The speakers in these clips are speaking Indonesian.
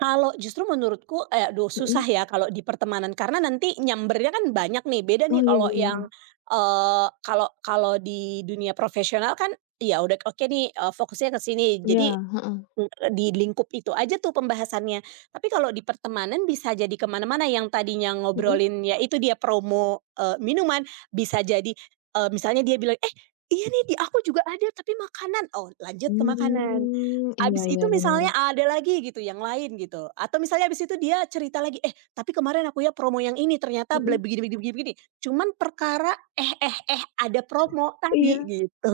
Kalau justru menurutku eh, aduh susah Mhm. ya kalau di pertemanan karena nanti nyambernya kan banyak nih, beda Oh, nih iya kalau iya iya. yang, eee, kalau kalau di dunia profesional kan, ya udah oke nih, eee, fokusnya ke sini. Iya, Jadi, heeh. e di lingkup itu aja tuh pembahasannya, tapi kalau di pertemanan bisa jadi kemana-mana yang tadinya Mhm. ngobrolin ya itu dia promo, eee, minuman, bisa jadi, e misalnya dia bilang, "Eh, iya nih di aku juga ada tapi makanan," oh lanjut ke makanan. Hmm, iya Habis itu iya, benar. misalnya ada lagi gitu yang lain gitu, atau misalnya habis itu dia cerita lagi, "Eh, tapi kemarin akunya promo yang ini ternyata ble Mhm. begini begini begini," cuman perkara eh eh eh ada promo Iya. tadi, gitu.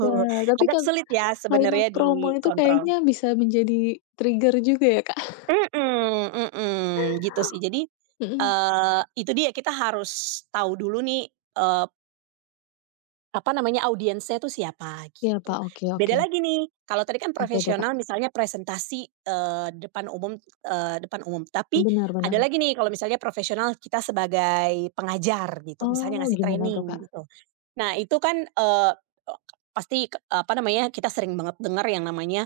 Wah, tapi Agak kan, sulit ya kalimat sebenarnya promo itu kayaknya dikontrol. bisa menjadi trigger juga ya, Kak. Mhm mhm, gitu sih jadi, Mhm. eee, itu dia kita harus tahu dulu nih, eee apa namanya, audiensnya tuh siapa, Iya, gitu. Kak, oke Beda oke. lagi nih, kalau tadi kan Apa itu, Kak? profesional misalnya presentasi, eee, depan umum, eee, depan umum. Tapi Benar ada benar. lagi nih kalau misalnya profesional kita sebagai pengajar gitu, misalnya Oh, ngasih gimana tuh, training, Kak? gitu. Nah, itu kan, eee, e pasti, e apa namanya, kita sering banget denger yang namanya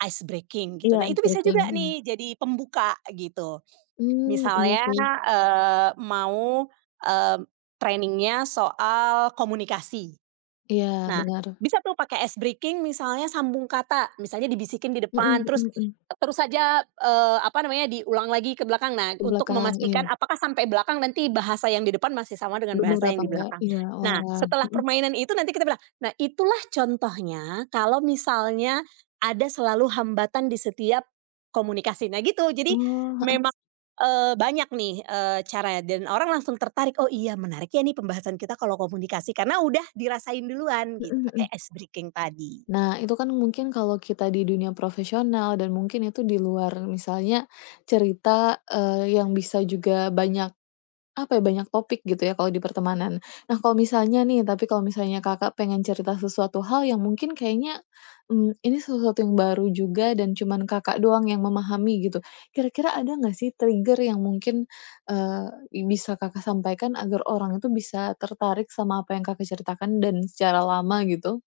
ice breaking, gitu. Iya, Nah, ice itu bisa breaking juga iya. nih jadi pembuka gitu Hmm, iya misalnya, sih. eee, mau, eee, training-nya soal komunikasi. Iya, Nah benar. bisa tuh pakai ice breaking misalnya sambung kata, misalnya dibisikin di Mhm depan, terus mhm mhm. terus saja, eee, apa namanya, diulang lagi ke belakang. Nah, Di untuk belakang, iya. memastikan apakah sampai belakang nanti bahasa yang di depan masih sama dengan Benar bahasa yang apa di enggak, belakang. iya, Nah, oalah, setelah mhm. permainan itu nanti kita bilang, "Nah, itulah contohnya kalau misalnya ada selalu hambatan di setiap komunikasi." Nah gitu jadi Oh, heeh. memang, eee, banyak nih, eee, caranya, dan orang langsung tertarik, "Oh iya menarik ya ini pembahasan kita kalau komunikasi," karena udah dirasain duluan Mhm gitu mhm. pakai ice breaking tadi. Nah itu kan mungkin kalau kita di dunia profesional dan mungkin itu di luar misalnya cerita, eee, yang bisa juga banyak, apa ya, banyak topik gitu ya kalau di pertemanan. Nah, kalau misalnya nih tapi kalau misalnya Kakak pengen cerita sesuatu hal yang mungkin kayaknya, mmm, ini sesuatu yang baru juga dan cuman Kakak, doang yang memahami gitu. Kira-kira ada gak sih trigger yang mungkin, eee, yang bisa Kakak sampaikan agar orang itu bisa tertarik sama apa yang Kakak ceritakan dan secara lama, gitu?